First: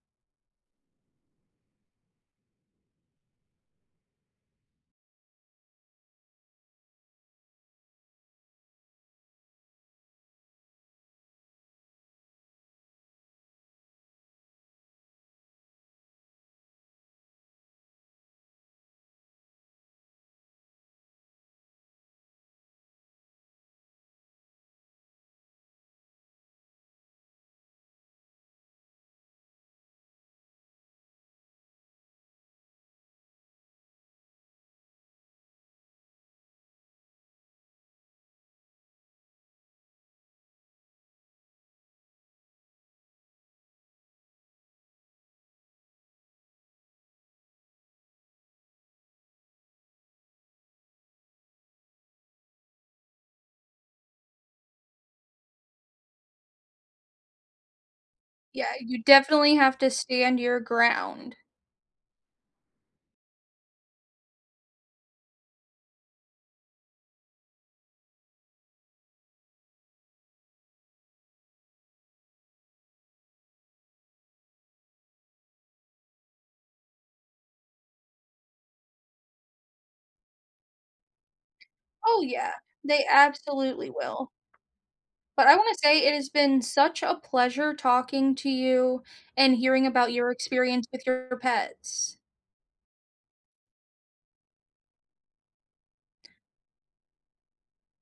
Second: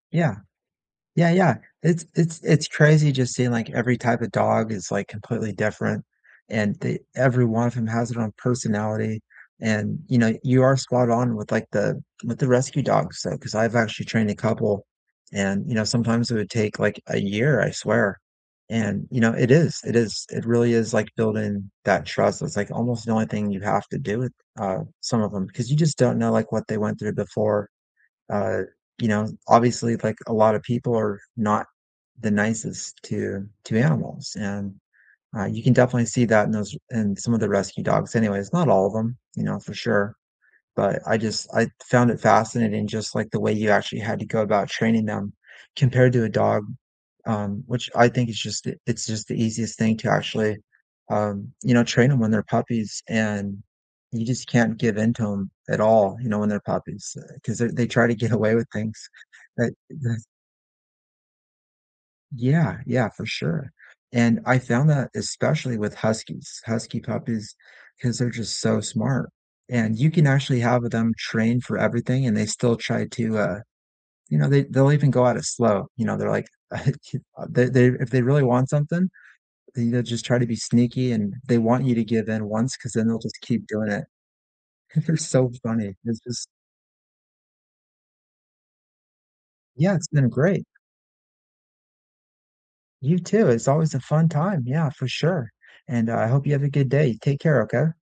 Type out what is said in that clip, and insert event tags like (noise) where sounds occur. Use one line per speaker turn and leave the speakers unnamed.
Yeah. Yeah, yeah. It's it's it's crazy just seeing, like, every type of dog is, like, completely different and the every one of 'em has it own personality. And, you know, you are spot on with, like, the with the rescue dogs, so 'cause I've actually trained a couple and, you know, sometimes it would take, like, a year, I swear. And, you know, it is it is, it really is, like, building that trust, it's like almost the only thing you have to do with, uh, some of 'em, 'cause you just don't know, like, what they went through before, uh, you know? Obviously, like a lotta people are not the nicest to to animals, and, ah, you can definitely see that in those in some of the rescue dogs anyways, not all of 'em, you know, for sure. But I just I found it fascinating just like the way you actually had to go about training them compared to a dog, um, which I think it's just the it's just the easiest thing to actually, um, you know, train 'em when they're puppies and you just can't give into 'em at all, you know, when they're puppies, uh, 'cause they're they try to get away with
Yeah,
things,
you definitely
but
have to
the
stand your ground.
Yeah, yeah, for sure. And I found that especially with huskies, husky puppies, 'cause they're just so smart, and you can actually have them trained for everything and they still try to, uh you know, they they'll even go at it slow, you know, they're like (chuckles) (unintelligible) they they're if they really want something, and they'd just try to be sneaky and they want you to
Oh,
give in
yeah,
once 'cause
they
then they'll just keep
absolutely
doing it.
will.
They're
But,
so
I wanna
funny.
say, it
It's
has
just
been such a pleasure talking to you and hearing
Yeah. It's
about your
been great.
experience with your pets.
You too. It's always a fun time. Yeah, for sure. And I hope you have a good day. Take care, okay?